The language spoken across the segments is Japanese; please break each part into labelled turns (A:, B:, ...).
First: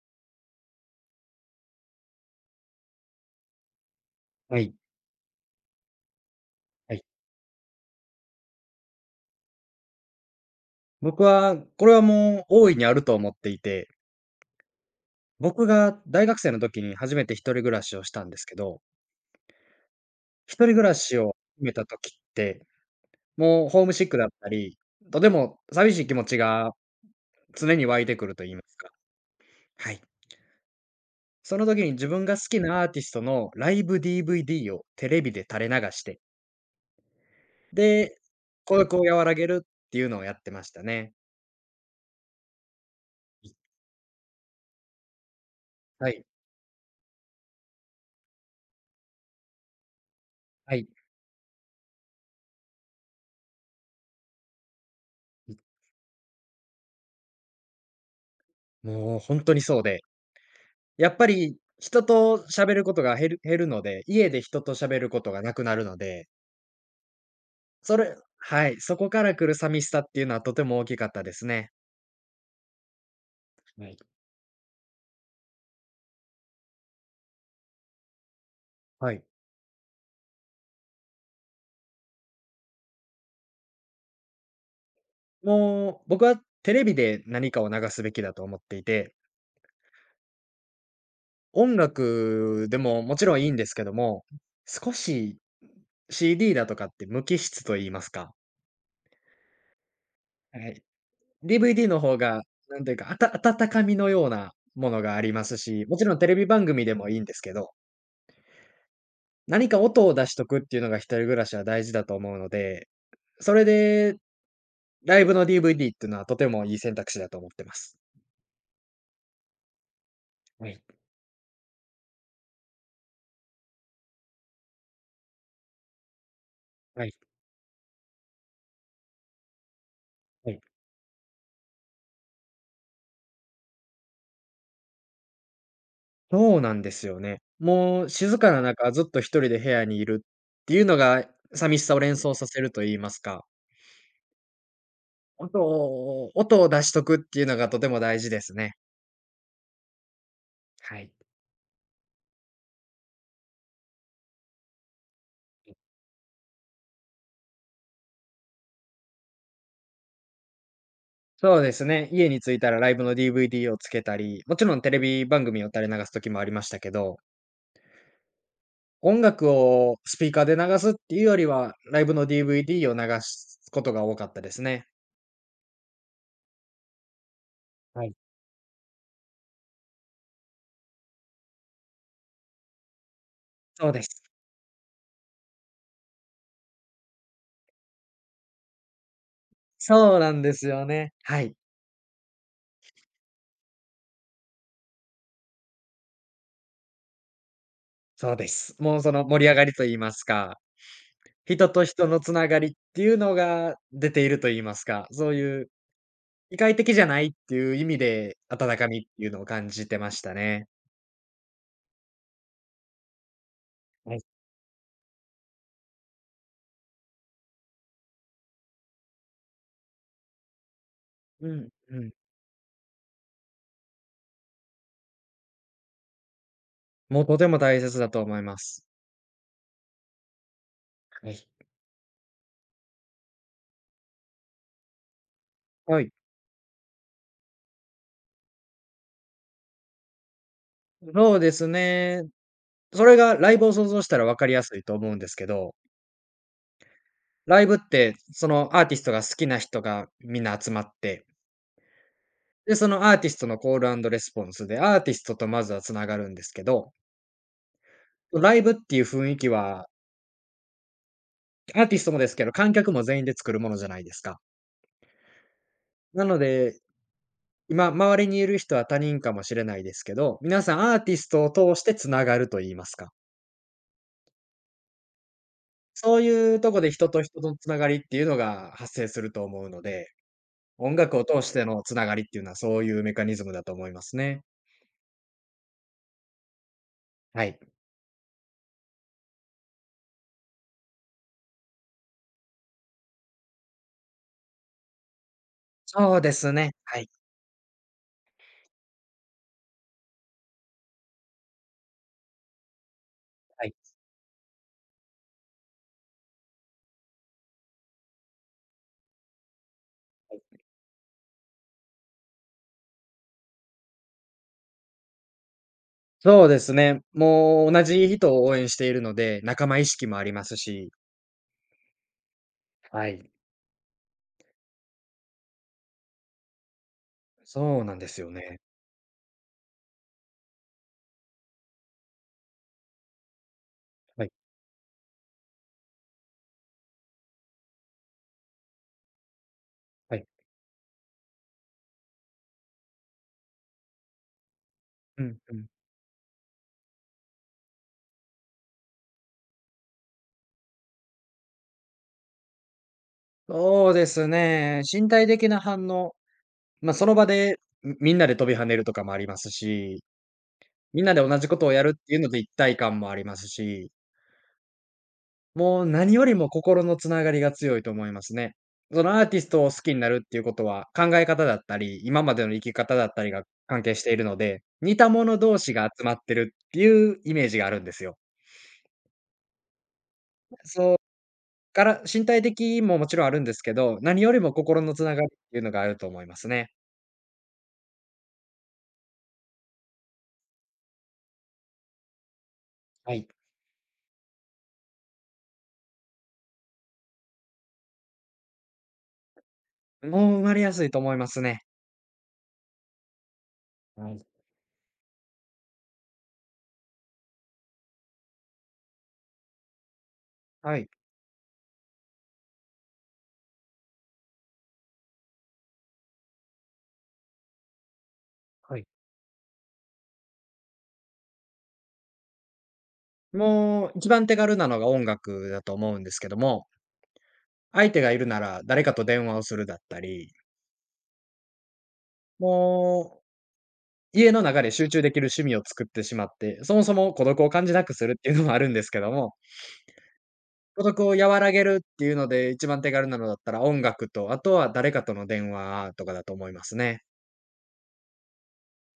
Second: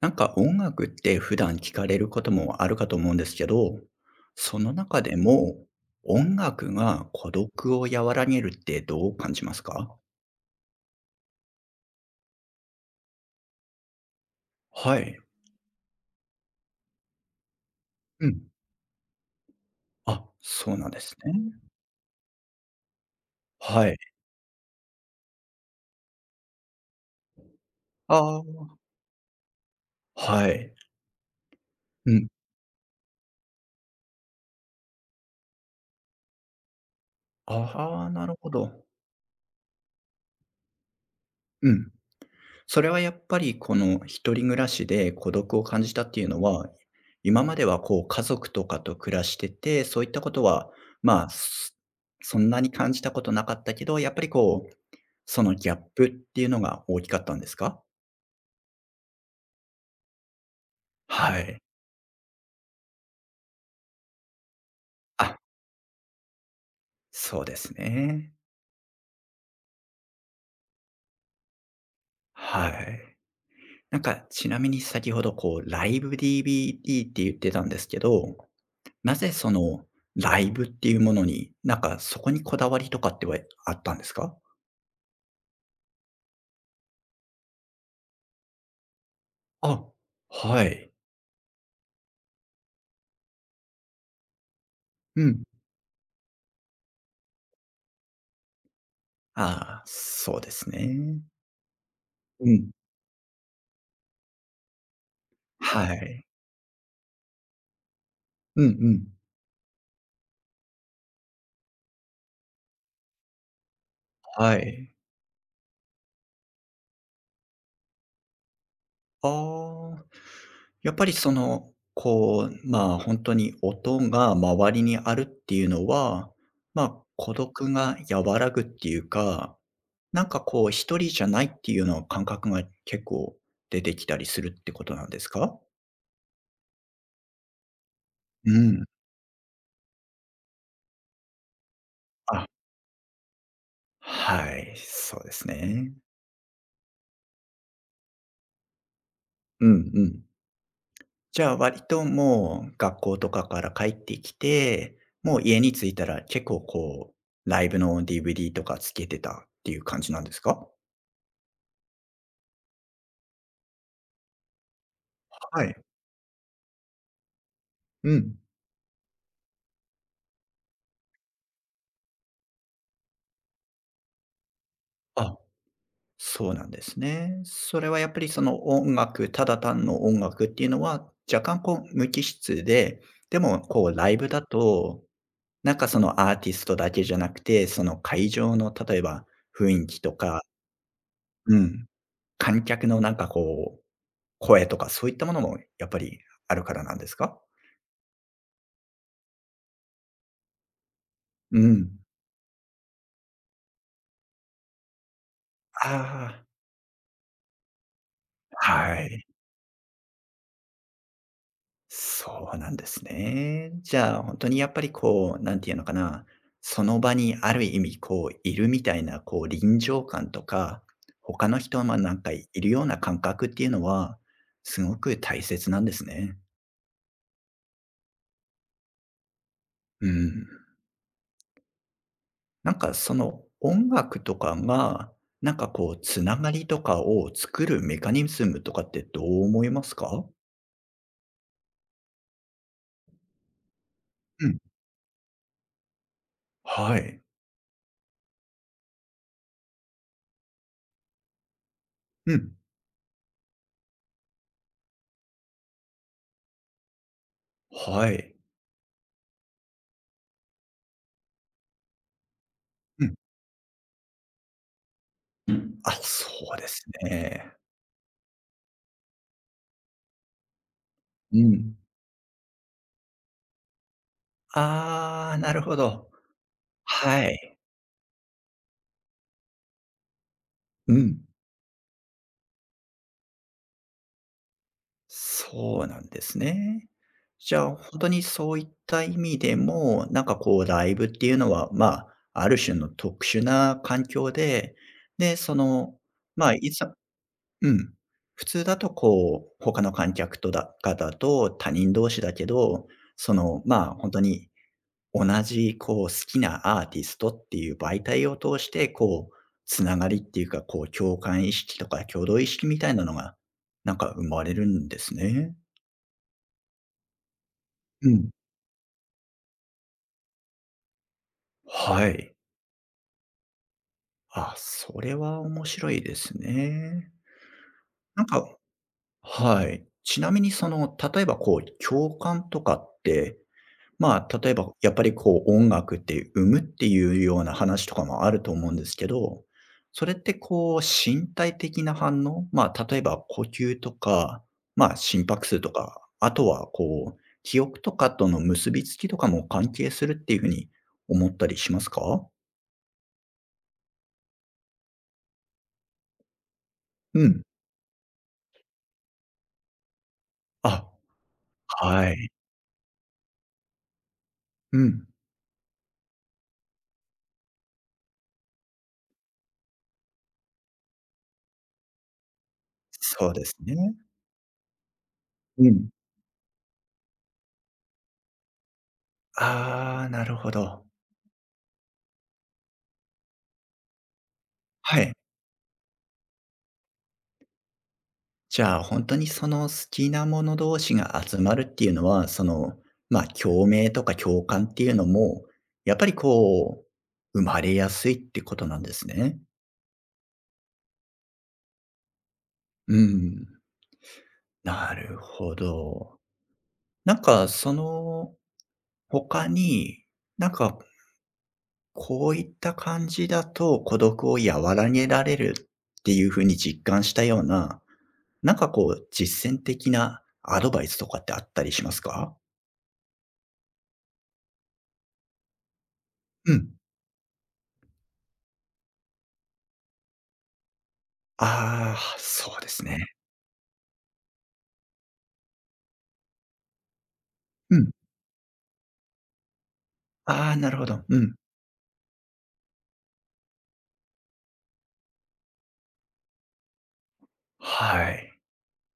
A: 音楽って普段聞かれることもあるかと思うんですけど、そ
B: は
A: の
B: い。
A: 中でも音楽
B: はい。
A: が孤独を和らげるってどう感じますか？
B: 僕は、これはもう大いにあると思っていて、
A: はい。
B: 僕が大学生の時に初めて一人暮らしをした
A: う
B: んで
A: ん。
B: すけど、
A: あ、
B: 一
A: そ
B: 人
A: う
B: 暮
A: なん
B: ら
A: です
B: し
A: ね。
B: を始めた時って、もうホー
A: は
B: ム
A: い。
B: シックだったり、とても寂しい気持ちが常に湧いてくる
A: ああ、
B: と言いますか。はい。
A: はい。
B: その時に自
A: う
B: 分
A: ん。
B: が好きなアーティストのライブ DVD をテレビで垂れ流して、
A: ああ、
B: で、
A: なるほ
B: 孤
A: ど。
B: 独を和らげるっていうのをやってましたね。
A: うん。それはやっぱりこの一人暮らしで孤独を感じたっ
B: は
A: てい
B: い。
A: うのは、今まではこう家族とかと暮らしてて、そういったことは、
B: はい。
A: まあ、そそんなに感じたことなかったけど、やっぱりこう、そのギャップっていうのが大きかったんですか？
B: もう本当にそうで、やっぱ
A: は
B: り、
A: い。
B: 人と喋ることが減るので、家で人と喋ること
A: あ、
B: がなくなるので、
A: そうです
B: それ
A: ね。
B: はい、そこから来る寂しさっていうのはとても大きかったですね。
A: はい。
B: はい。
A: ちなみに先ほどこうライブ DVD って言ってたんですけど、
B: は
A: な
B: い。
A: ぜそのライブっていうものに、そこにこだわりとかってはあったんですか？
B: もう、僕はテレビで何かを流すべきだと思っていて、
A: あ、はい。
B: 音楽でももちろんいいんですけども、少
A: う
B: し
A: ん。
B: CD だとかって無機質と言いますか、
A: ああ、そうで
B: は
A: す
B: い。
A: ね。
B: DVD の方が、
A: うん。
B: なんというか、温かみのようなものがありますし、
A: は
B: もちろん
A: い。
B: テレビ番組でもいいんですけど、
A: うんうん。
B: 何か音を出しとくっていうのが一人暮らしは大事だと思うので、それで
A: はい。
B: ライブの DVD っていうのはとてもいい選択肢だと思ってます。
A: ああ、
B: はい、
A: やっぱりその、こう、まあ、本当に音が周りにあるっていうのは、まあ、
B: はい、
A: 孤独が和らぐっていうか、
B: はい。
A: こう一人じゃないっていうような感覚が結構出てきたりするってことなんですか？
B: そうなんですよね。もう静か
A: う
B: な
A: ん。
B: 中、ずっと一人で部屋にいるっていうのが、寂しさを連想
A: あ、
B: させると言いますか、
A: はい、そうです
B: 音
A: ね。
B: を音を出しとくっていうのがとても大事ですね。
A: うんうん。
B: はい。
A: じゃあ割ともう学校とかから帰ってきて、もう家に着いたら結構こう、ライブの DVD とかつけてたっていう感じなんですか？
B: そうですね。家に着いたらライブの DVD をつけたり、もちろんテレビ番組
A: は
B: を
A: い。
B: 垂れ流す時もありましたけど、
A: うん。
B: 音楽をスピーカーで流すっていうよりは、ライブの DVD を流すことが多かったですね。
A: あ、そうなんですね。それは
B: は
A: やっ
B: い。
A: ぱりその音楽、ただ単の音楽っていうのは、若干こう無機質で、でもこ
B: そう
A: う
B: で
A: ライ
B: す。
A: ブだと、そのアーティストだけじゃなくて、その会場の例えば雰囲気と
B: そうなん
A: か、
B: ですよね。はい、
A: うん、観客のこう声とかそういったものもやっぱりあるからなんですか？
B: そうです。もうその盛り上がりと言いますか、
A: う
B: 人と
A: ん。
B: 人のつながりっていうのが出ていると言いますか、そういう
A: あ
B: 異界的じゃないっていう意味で、
A: あ、
B: 温かみ
A: は
B: って
A: い。
B: いうのを感じてましたね。
A: そうなんですね。じ
B: は
A: ゃあ、
B: い。
A: 本当にやっぱりこう、なんていうのかな、その場にある意味こういるみたいなこう臨場感とか、他
B: う
A: の
B: ん、
A: 人も
B: うん。
A: いるような感覚っていうのは、すごく大切なんですね。
B: もうとても大切だと思います。
A: うん。
B: はい。
A: その音楽とかが、こう
B: はい。
A: つながりとかを作るメカニズムとかってどう思いますか？
B: そうですね。それがライブを想像したら分
A: う
B: かり
A: ん。
B: やすいと思うんですけど、
A: はい。
B: ライブって、そのアーティストが好きな人がみんな集まって、
A: うん。
B: で、そのアーティストのコールアンドレスポンスで、アーティストとまずはつながるんですけど、
A: はい。
B: ライブっていう雰囲気は、アーティストもですけど、観客も
A: うん。
B: 全員で作るものじゃないですか。
A: うん。あ、
B: な
A: そ
B: の
A: うで
B: で、
A: すね。
B: 今、周りにいる人は他人かもしれないですけど、皆さんアーティス
A: う
B: トを通
A: ん。
B: してつながると言いますか。
A: ああ、なるほど。
B: そういうとこで人と
A: は
B: 人と
A: い。
B: のつながりっていうのが発生すると思うので、
A: う
B: 音楽
A: ん。
B: を通してのつながりっていうのはそういうメカニズムだと思いますね。
A: そうなんですね。
B: は
A: じ
B: い。
A: ゃあ、本当にそういった意味でも、こうライブっていうのは、まあ、ある種の特殊な環境で、で、その、
B: そうで
A: ま
B: す
A: あ、い
B: ね。
A: ざ
B: はい。
A: うん。普通だとこう、他の観客と方と他人同士だけど、その、
B: はい。
A: まあ、本当に同じこう好きなアーティストっていう媒体を通して、こう、つながりっていうか、こう共感意識とか共同意識みたいなのが、生まれるんですね。
B: そうですね。もう同じ
A: うん。
B: 人を応援しているので、仲間意識もありますし。
A: はい。
B: はい。
A: あ、それは面白いですね。
B: そうなんです
A: なん
B: よ
A: か
B: ね。
A: はい。ちなみにその、例えばこう共感とかって、
B: は
A: ま
B: い、
A: あ、例えば、やっぱりこう、音楽って生むっていうような話とかもあると思うんですけど、それっ
B: はい。
A: てこう、身体的な反応、まあ、例えば呼吸とか、まあ、
B: う
A: 心
B: ん
A: 拍
B: う
A: 数
B: ん。
A: とか、あとはこう、記憶とかとの結びつきとかも関係するっていうふうに思ったりしますか？
B: そうですね、身体的な反応、まあ、その
A: う
B: 場
A: ん。
B: で、みんなで飛び跳ねるとかもありますし、
A: あ、
B: みんなで同じことをやるっ
A: は
B: ていうの
A: い。
B: で一体感もありますし。
A: うん。
B: もう何よりも心のつながりが強いと思いますね。そのアーティストを好きになるっていうことは、考え方だったり、今までの生き方だった
A: そ
B: り
A: うで
B: が
A: す
B: 関
A: ね。
B: 係しているので、似た者同
A: う
B: 士
A: ん。
B: が集まってるっていうイメージがあるんですよ。
A: ああ、なるほど。
B: そうから、身体的ももちろんあるんですけど、何よりも心の
A: は
B: つ
A: い。
B: ながりっていうのがあると思いますね。
A: じゃあ、本当にその好きなもの同士が集まるっていうのは、その、
B: は
A: ま、
B: い。
A: 共鳴とか共感っていうのも、やっぱりこう、生まれやすいってことなんですね。
B: もう生まれやすいと思いますね。
A: うん、
B: はい。
A: なるほど。その他に、なん
B: は
A: か
B: い。
A: こういった感じだと孤独を和らげられるっていうふうに実感したような、
B: は
A: こ
B: い。
A: う実践的なアドバイスとかってあったりしますか？
B: もう一番手軽なのが音楽だと思うんですけど
A: う
B: も、
A: ん。
B: 相手がいるなら誰かと電話をするだったり、
A: ああ、そうですね。
B: も家の中で集中できる趣味を作ってしまって、そもそも孤独を感じ
A: う
B: な
A: ん。
B: くするっていうのもあるんですけども、
A: ああ、な る
B: 孤
A: ほ
B: 独
A: ど。
B: を
A: うん。
B: 和らげるっていうので一番手軽なのだったら音楽と、あとは誰かとの電話とかだと思いますね。
A: はい。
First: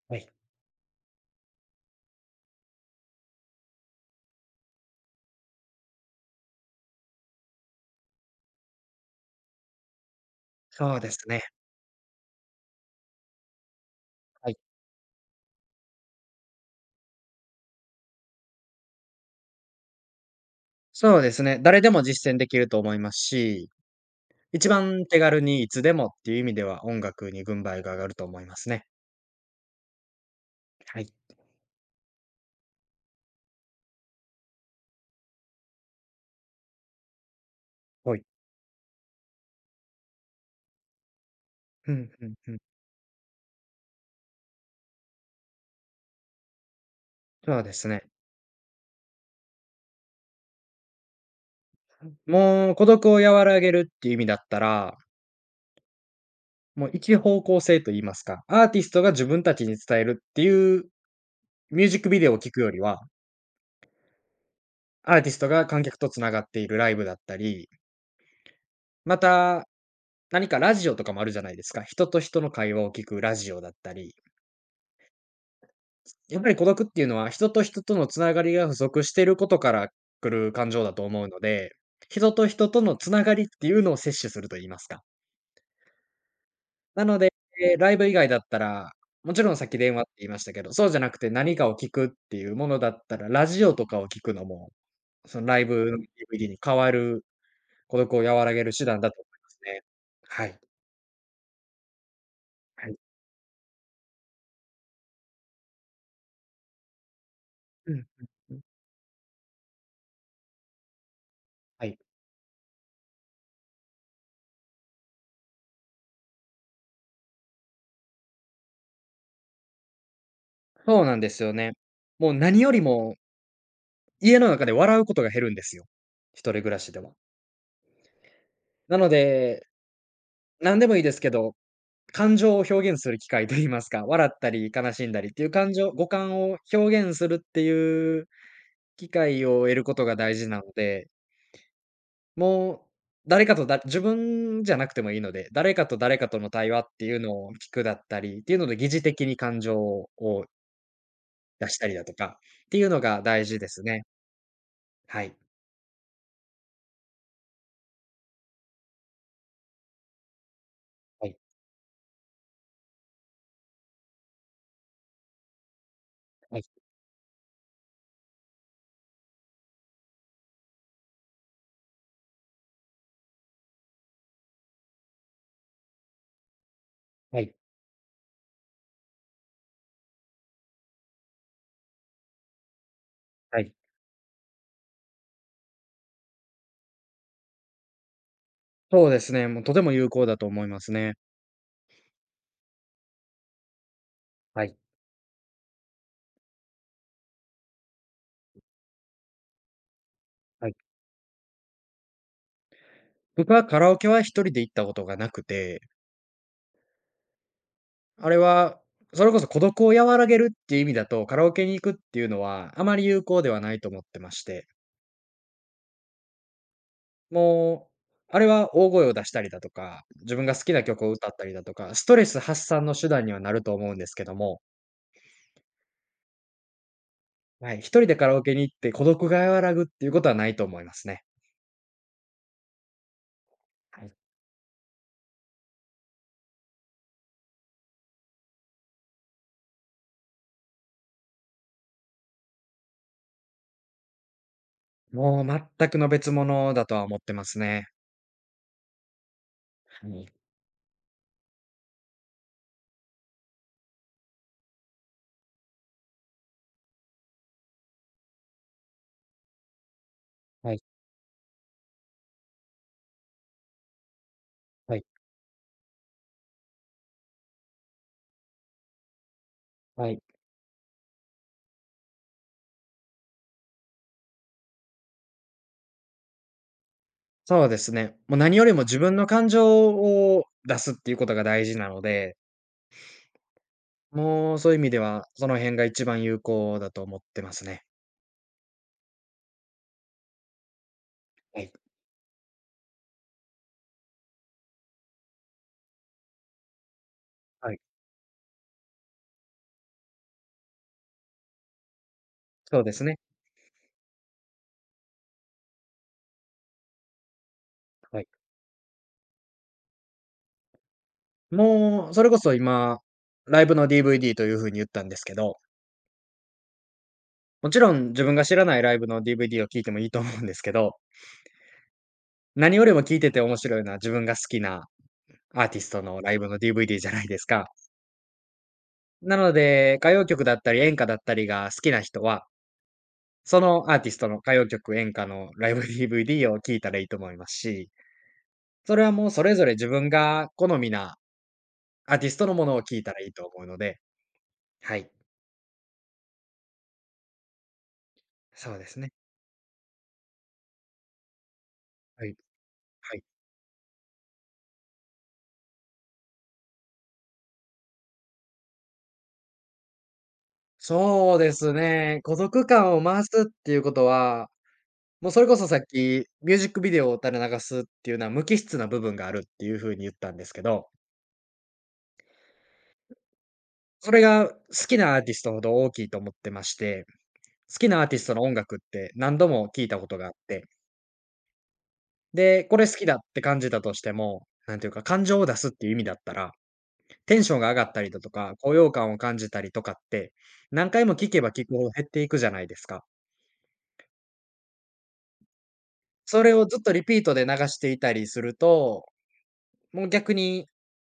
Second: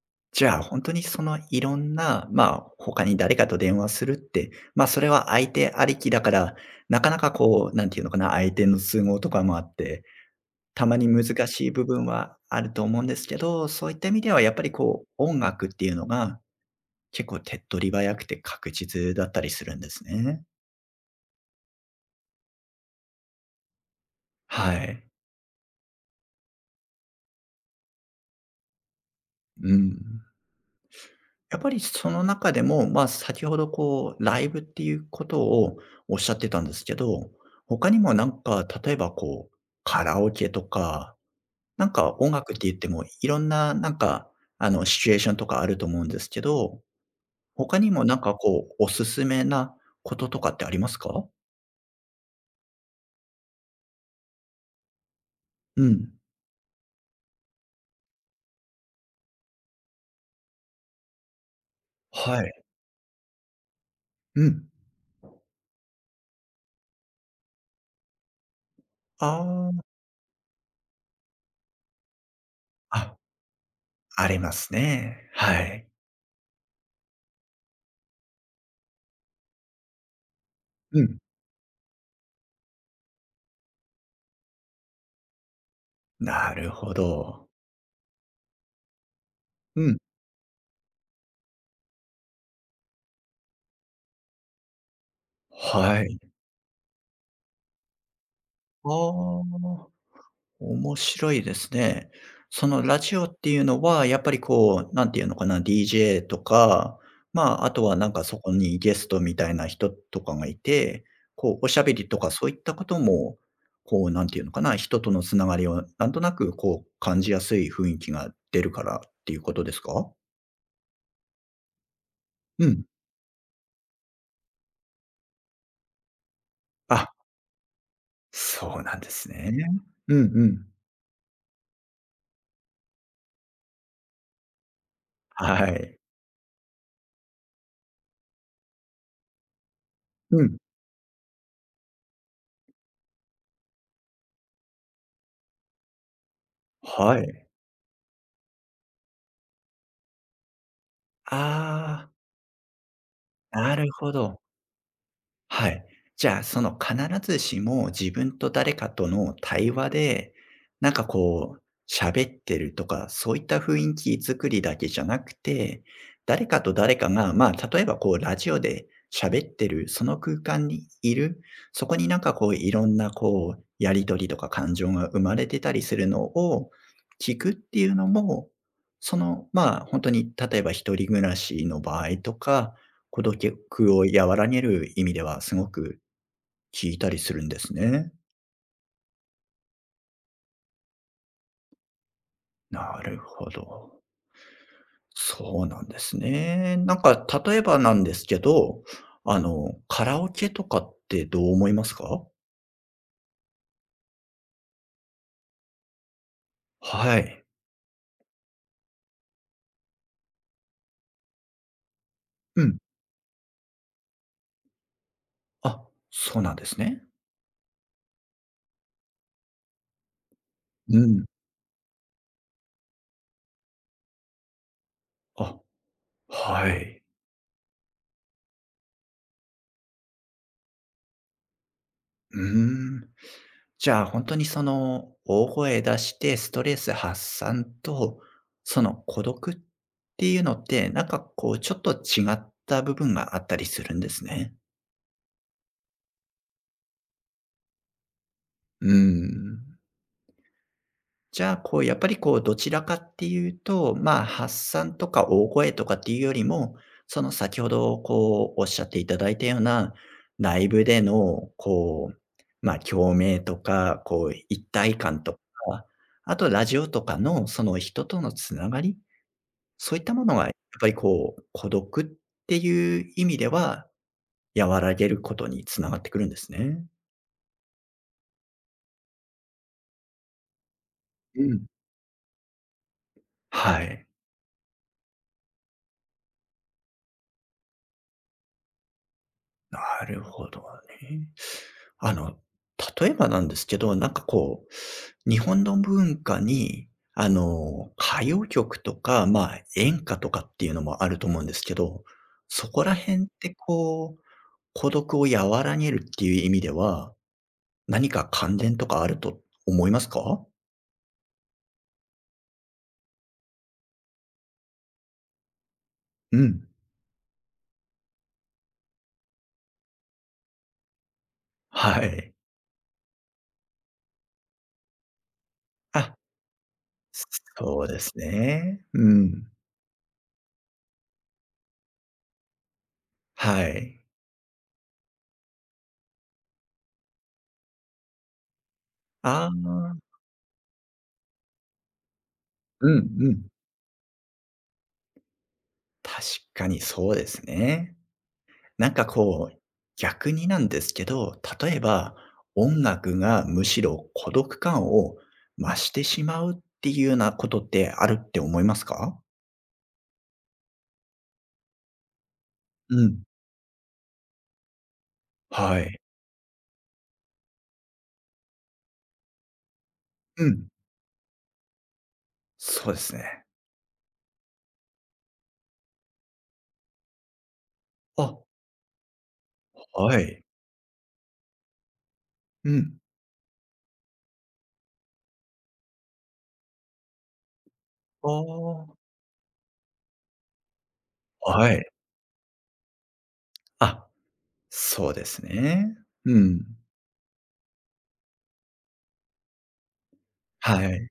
B: はい。
A: じゃあ、本当にそのいろんな、まあ、他に誰かと電話するって、まあ、それは相手ありきだから、なかなかこう、なんていうのかな、相手の都合とかもあって、た
B: そ
A: ま
B: う
A: に
B: で
A: 難
B: すね。
A: しい部分はあると思うんですけど、そういった意味では
B: は
A: やっ
B: い。
A: ぱりこう、音楽っていうのが結構手っ取り早くて確実だったりするんですね。
B: そうですね。誰でも実践できると思いますし、一
A: はい。
B: 番手軽にいつでもっていう意味では音楽に軍配が上がると思いますね。
A: うん。
B: はい。
A: やっぱりその中でも、まあ、先ほどこう、ライブっていうことをおっしゃってたんですけど、他にも、
B: はい。
A: 例えばこう、カラオケとか、
B: うんう
A: 音
B: んう
A: 楽っ
B: ん。
A: て言っても、いろんな、あの、シチュエーションとかあると思うんですけど、
B: そうで
A: 他
B: す
A: にも
B: ね。
A: こう、おすすめなこととかってありますか？
B: もう孤独を和らげるっていう意味だったら、
A: うん。
B: もう一方向性と言いますか、アーティストが自分たちに伝えるっていうミュージックビデオを
A: は
B: 聞く
A: い。
B: よりは、
A: うん。
B: アーティストが観客とつながっているライブだったり、また、
A: あ
B: 何かラジオとかもあるじゃないですか。人と人の会話を
A: あ、
B: 聞くラジオだったり、
A: ありますね。はい。
B: やっぱり孤独っていうのは人と人とのつながりが不足していることから来る感情だ
A: う
B: と
A: ん。
B: 思うので、人と人とのつながりっていうのを摂取すると言いますか。
A: なるほ
B: なので、
A: ど。
B: ライブ以外だったら、もちろんさっき
A: う
B: 電
A: ん。
B: 話って言いましたけど、そうじゃなくて何かを聞くっていうものだったら、ラジオとかを聞くのも、そのライブの
A: はい。
B: DVD に変わる孤独を和らげる手
A: あ
B: 段だと思いますね。
A: あ。
B: はい。
A: 面白いですね。その
B: はい。
A: ラジオっていうのは、やっぱりこう、なんていうのかな、DJ とか、まあ、あと
B: う
A: は
B: ん
A: そこ
B: うんうん。
A: にゲストみたいな人とかがいて、こう、おしゃ
B: は
A: べ
B: い。
A: りとかそういったことも、こう、なんていうのかな、人とのつながりをなんとなくこう、感じやすい雰囲気が出るからっていうことですか？
B: そうなんですよね。もう何
A: う
B: より
A: ん。
B: も、家の中で笑うことが減るんですよ。一人暮らしで
A: あ、
B: は。
A: そうな
B: な
A: ん
B: の
A: ですね。
B: で、
A: うんうん。
B: 何でもいいですけど、感情を表現する機会と言いますか、笑ったり悲しんだりっていう
A: は
B: 感情
A: い。
B: 五感を表現するっていう機会を得ることが大
A: う
B: 事
A: ん。
B: なので、もう誰かとだ自分じゃなくてもいいので、誰かと誰かとの対話ってい
A: は
B: うの
A: い。
B: を聞くだったりっていうので、疑似的に感情を出したりだ
A: あ
B: とかっていうのが大事
A: あ、
B: で
A: な
B: す
A: る
B: ね。
A: ほど。
B: はい。
A: はい。じゃあ、その必ずしも自分と誰かとの対話で、
B: はい、
A: こう、喋ってるとか、そういった雰囲気作りだけじゃなくて、誰
B: は
A: か
B: い、
A: と誰かが、まあ、例えばこう、ラジオで喋ってる、その空間にいる、そこにこう、いろんなこう、やりとりとか感情が生まれてたりするのを聞
B: は
A: くっ
B: い、
A: ていうのも、その、まあ、本当に例えば一人暮らしの場合とか、孤独
B: はい。
A: を和らげる意味ではすごく効いたりするんですね。
B: そうですね、もうとても有効だと思いますね。
A: なるほど。
B: はい、
A: そうなんですね。例えばなんですけど、あの、カラオケと
B: はい。
A: かってどう思いますか？
B: 僕はカラオケは一人で行ったことがなくて、
A: はい。
B: あれは、それこそ孤独を和らげるっていう意味だと、カラオケに行くっていうの
A: う
B: は
A: ん。
B: あまり有効ではないと思ってまして。
A: あ、そうなんですね。
B: もう、あれは大声を出したりだとか、自分が好きな
A: う
B: 曲を
A: ん。
B: 歌ったりだとか、ストレス発散の手段にはなると思うんですけども、
A: あ、はい。
B: はい、一人でカラオケに行って孤独が和らぐっていうことはないと思いますね。
A: うーん。じゃ
B: は
A: あ、
B: い。
A: 本当にその、大声出してストレス発散と、その孤独っていうのって、こう、ちょっと違った部分があったりするんですね。
B: もう全くの別物だとは思ってますね。
A: うーん。
B: はい、
A: じゃあ、こう、やっぱりこう、どちらかっていうと、まあ、発散とか大声とかっていうよりも、その先ほどこう、おっしゃっていただいたような、内
B: はい、
A: 部でのこう、ま、共鳴とか、こう、一体
B: はい、
A: 感とか、あとラジオとかのその人とのつながりそういっ
B: は
A: た
B: い。
A: ものがやっぱりこう、孤独っていう意味では、和らげることに繋がってくるんですね。
B: そうですね。もう何よりも自分の感情を出すっていうこと
A: う
B: が大
A: ん。
B: 事なので、
A: はい。
B: もうそういう意味では、その辺が一番有効だと思ってますね。
A: なるほどね。
B: はい、
A: あの、例えばなんですけど、こう、日本の文化に、あ
B: はい。
A: の、歌謡曲とか、まあ、演歌とかっていうのもあると思うんですけど、そ
B: そ
A: こ
B: うで
A: ら
B: すね。
A: 辺ってこう、孤独を和らげるっていう意味では、何
B: はい。
A: か関連とかあると思いますか？
B: もう、それこそ今、ライブの DVD というふうに言ったんですけど、
A: うん。
B: もちろん自分が知らないライブの DVD を聞いてもいいと思うんですけど、
A: はい。
B: 何よりも聞いてて面白いのは自分が好きなアーティスト
A: あ、
B: のライブの DVD じゃないですか。
A: そうですね。う
B: な
A: ん。
B: ので、歌謡曲だったり演歌だったりが好きな人は、そ
A: は
B: のアー
A: い。
B: ティストの歌謡曲、演歌のライブ DVD を聴いたらいいと思いますし、それはもうそ
A: あ
B: れぞれ自分
A: あ、
B: が好みなアーティストのものを
A: うん
B: 聴
A: う
B: いたらいいと
A: ん。
B: 思うので、はい、
A: 確かにそうですね。
B: そうですね。
A: こう、逆になんですけど、例えば、
B: はい。
A: 音
B: は
A: 楽
B: い。
A: がむしろ孤独感を増してしまうっていうようなことってあるって思いますか？
B: そうですね。孤独感
A: う
B: を
A: ん。
B: 増すっていうことは、もうそれこそさ
A: は
B: っ
A: い。
B: き、ミュージックビデオを垂れ流すっていうのは無機質な部分があるっていう風に言ったんで
A: う
B: すけ
A: ん。
B: ど、
A: そうですね。
B: それが好きなアーティストほど大きいと思ってまして、好きなアーティスト
A: あ、
B: の音楽って何度も聞いたこと
A: は
B: があっ
A: い。
B: て、で、
A: う
B: これ好
A: ん。
B: きだって感じたとしても、なんていうか感情を出すっていう意味だったら、テンションが上がったりだ
A: あ
B: とか、高揚
A: あ、
B: 感を感じたりとかって、何回も聞けば聞
A: は
B: くほ
A: い。
B: ど減っていくじゃないですか。
A: あ、そうですね。う
B: それ
A: ん。
B: をずっとリピートで流していたりすると、もう逆に
A: はい。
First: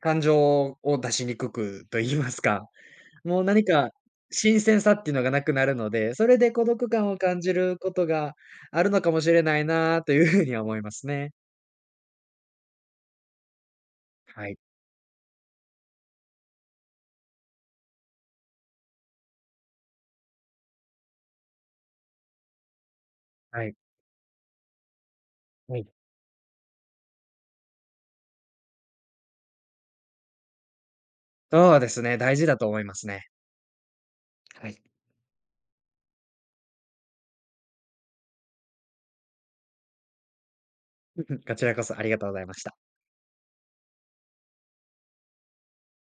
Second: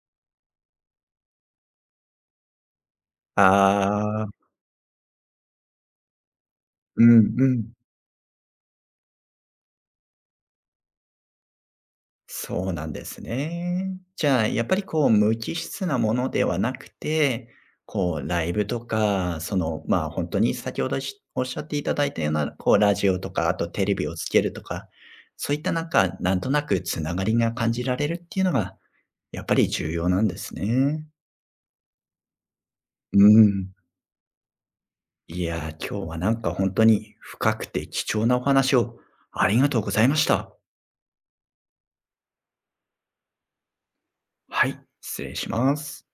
B: 感情を出しにくくと言いますか、もう何か
A: ああ。
B: 新鮮さっていうのがなくなるので、それで孤独
A: う
B: 感を
A: ん
B: 感
A: う
B: じ
A: ん。
B: ることがあるのかもしれないなというふうには思いますね。
A: そうなんですね。じゃあ、
B: はい。
A: やっぱりこう、無機質なものではなくて、こう、ライブとか、その、まあ、本当に先ほどおっしゃっていただいたような、こう、ラジオとか、あ
B: は
A: と
B: い。
A: テレビをつけるとか、そういった、
B: はい。
A: なんとなくつながりが感じられるっていうのが、やっぱり重要なんですね。
B: そうですね、大事だと思います
A: う
B: ね。
A: ん。
B: はい。
A: いやー、今日は本当に深くて貴重なお話をありがとうございました。
B: こちらこそありがとうございました。
A: はい、失礼します。